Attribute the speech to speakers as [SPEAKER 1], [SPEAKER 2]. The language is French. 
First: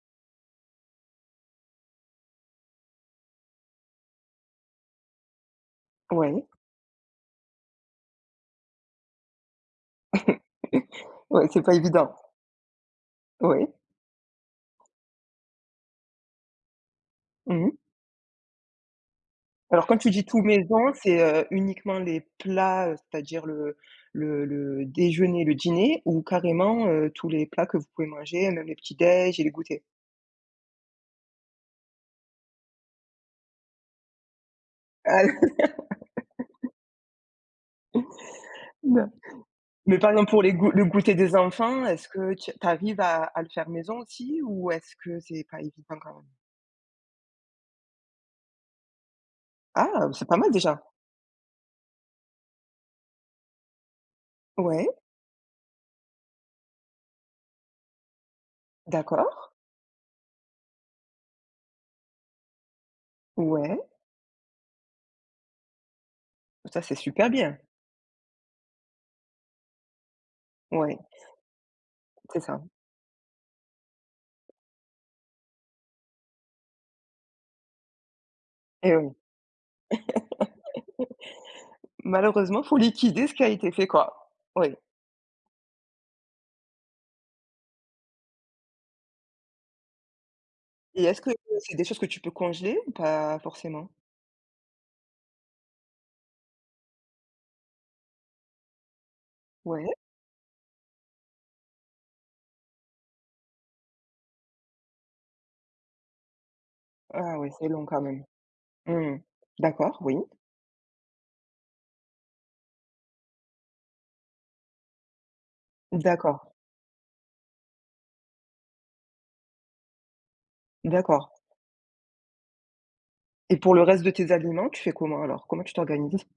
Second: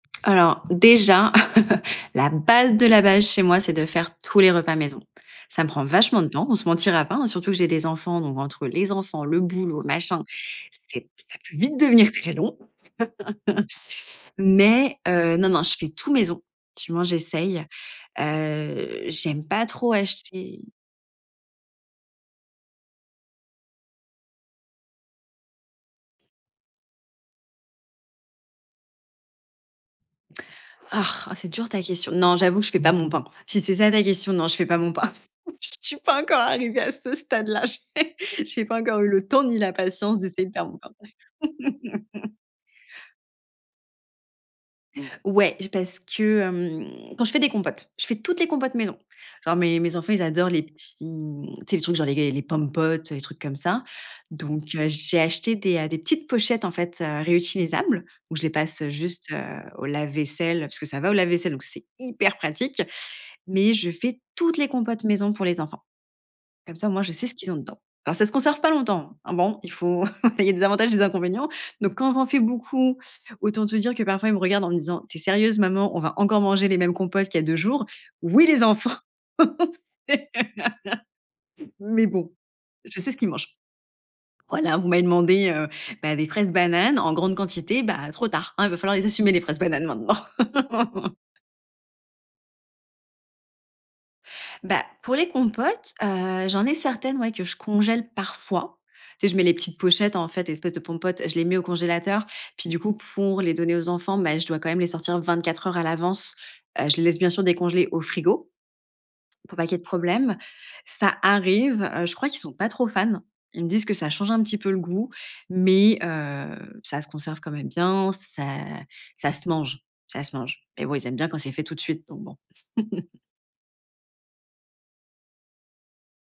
[SPEAKER 1] Alors déjà, la base de la base chez moi, c'est de faire tous les repas maison. Ça me prend vachement de
[SPEAKER 2] Ouais.
[SPEAKER 1] temps. On se mentira pas hein, surtout que j'ai des enfants, donc entre les enfants, le boulot machin, c'est p ça
[SPEAKER 2] Ouais,
[SPEAKER 1] peut
[SPEAKER 2] c'est pas
[SPEAKER 1] vite devenir
[SPEAKER 2] évident.
[SPEAKER 1] très long.
[SPEAKER 2] Oui.
[SPEAKER 1] Mais heu, non, non, je fais tout maison. Du moins, j'essaye.
[SPEAKER 2] Mmh mh.
[SPEAKER 1] Heu, j'aime pas
[SPEAKER 2] Alors
[SPEAKER 1] trop
[SPEAKER 2] quand tu dis tout
[SPEAKER 1] acheter.
[SPEAKER 2] maison, c'est, heu, uniquement les plats, heu, c'est-à-dire le le le déjeuner, le dîner ou carrément, heu, tous les plats que vous pouvez manger, même les petits déj' et les goûters?
[SPEAKER 1] oh c'est dur ta question. Non, j'avoue je fais pas mon pain. Si c'est ça ta question, non, je fais pas mon pain. Je suis pas encore arrivé à ce stade là, j'ai j'ai pas encore eu
[SPEAKER 2] Non.
[SPEAKER 1] le temps ni la
[SPEAKER 2] Mais par
[SPEAKER 1] patience
[SPEAKER 2] exemple pour
[SPEAKER 1] d'essayer de
[SPEAKER 2] les g
[SPEAKER 1] faire mon
[SPEAKER 2] le
[SPEAKER 1] pain.
[SPEAKER 2] goûter des enfants, est-ce que tu tu arrives à à le faire maison aussi ou est-ce que c'est
[SPEAKER 1] Ouais,
[SPEAKER 2] pas évident
[SPEAKER 1] parce,
[SPEAKER 2] quand même?
[SPEAKER 1] hem, quand je fais des compotes, je fais toutes les compotes maison. Enfin mes mes
[SPEAKER 2] Ah,
[SPEAKER 1] enfants, ils
[SPEAKER 2] c'est pas
[SPEAKER 1] adorent
[SPEAKER 2] mal
[SPEAKER 1] les
[SPEAKER 2] déjà.
[SPEAKER 1] petits mmh, tu sais, les trucs genre les les Pom'potes, les trucs comme ça. Donc
[SPEAKER 2] Ouais.
[SPEAKER 1] heu, j'ai acheté des, heu, des petites pochettes en fait, heu, réutilisables où je les passe, heu, juste, heu,
[SPEAKER 2] D'accord.
[SPEAKER 1] au lave vaisselle parce que ça va au lave vaisselle, donc ça c'est hyper pratique. Mais
[SPEAKER 2] Ouais.
[SPEAKER 1] je fais toutes les compotes maison pour les enfants. Comme
[SPEAKER 2] Ça
[SPEAKER 1] ça au
[SPEAKER 2] c'est
[SPEAKER 1] moins, je sais
[SPEAKER 2] super
[SPEAKER 1] ce qu'ils ont
[SPEAKER 2] bien.
[SPEAKER 1] dedans. Alors ça conserve pas longtemps. Hein, bon, il faut il y a des avantages et
[SPEAKER 2] Oui.
[SPEAKER 1] des inconvénients. Donc, quand j'en
[SPEAKER 2] C'est
[SPEAKER 1] fais
[SPEAKER 2] ça.
[SPEAKER 1] beaucoup, autant te dire que parfois, ils me regardent en me disant: «Tu es sérieuse maman, on va encore manger les mêmes compotes qu'il y a 2 jours?» «Oui, les enfants».
[SPEAKER 2] Eh oui.
[SPEAKER 1] Mais bon,
[SPEAKER 2] Malheureusement il faut
[SPEAKER 1] je sais ce qu'ils
[SPEAKER 2] liquider ce qui a
[SPEAKER 1] mangent.
[SPEAKER 2] été fait quoi. Oui.
[SPEAKER 1] Voilà: «Vous m'avez demandé, heu, bah, des fraises bananes en grande quantité. Bah trop tard, hein, il va falloir les assumer les fraises bananes maintenant».
[SPEAKER 2] Et est-ce que c'est des choses que tu peux congeler ou pas forcément?
[SPEAKER 1] Bah, pour les compotes, heu, j'en ai certaines ouais que je congèle parfois. Tu sais je mets les petites
[SPEAKER 2] Ouais?
[SPEAKER 1] pochettes en fait, les espèces de Pom'potes, je les mets au congélateur. Puis du coup, pour les donner aux enfants, beh, je dois quand même les sortir 24 heures à l'avance. Heu, je les laisse bien
[SPEAKER 2] Ah
[SPEAKER 1] sûr
[SPEAKER 2] oui c'est long
[SPEAKER 1] décongeler au
[SPEAKER 2] quand même.
[SPEAKER 1] frigo
[SPEAKER 2] Mmh mh.
[SPEAKER 1] pour pas qu'il y ait de
[SPEAKER 2] D'accord, oui.
[SPEAKER 1] problème. Ça arrive, heu. Je crois qu'ils sont pas trop fans. Ils me disent que ça change un petit peu le goût, mais,
[SPEAKER 2] D'accord.
[SPEAKER 1] heu, ça se conserve quand même bien. Ça ça se mange, ça se mange. Eh oui, ils aiment bien
[SPEAKER 2] D'accord.
[SPEAKER 1] quand c'est fait tout de suite, donc bon.
[SPEAKER 2] Et pour le reste de tes aliments, tu fais comment alors? Comment tu t'organises?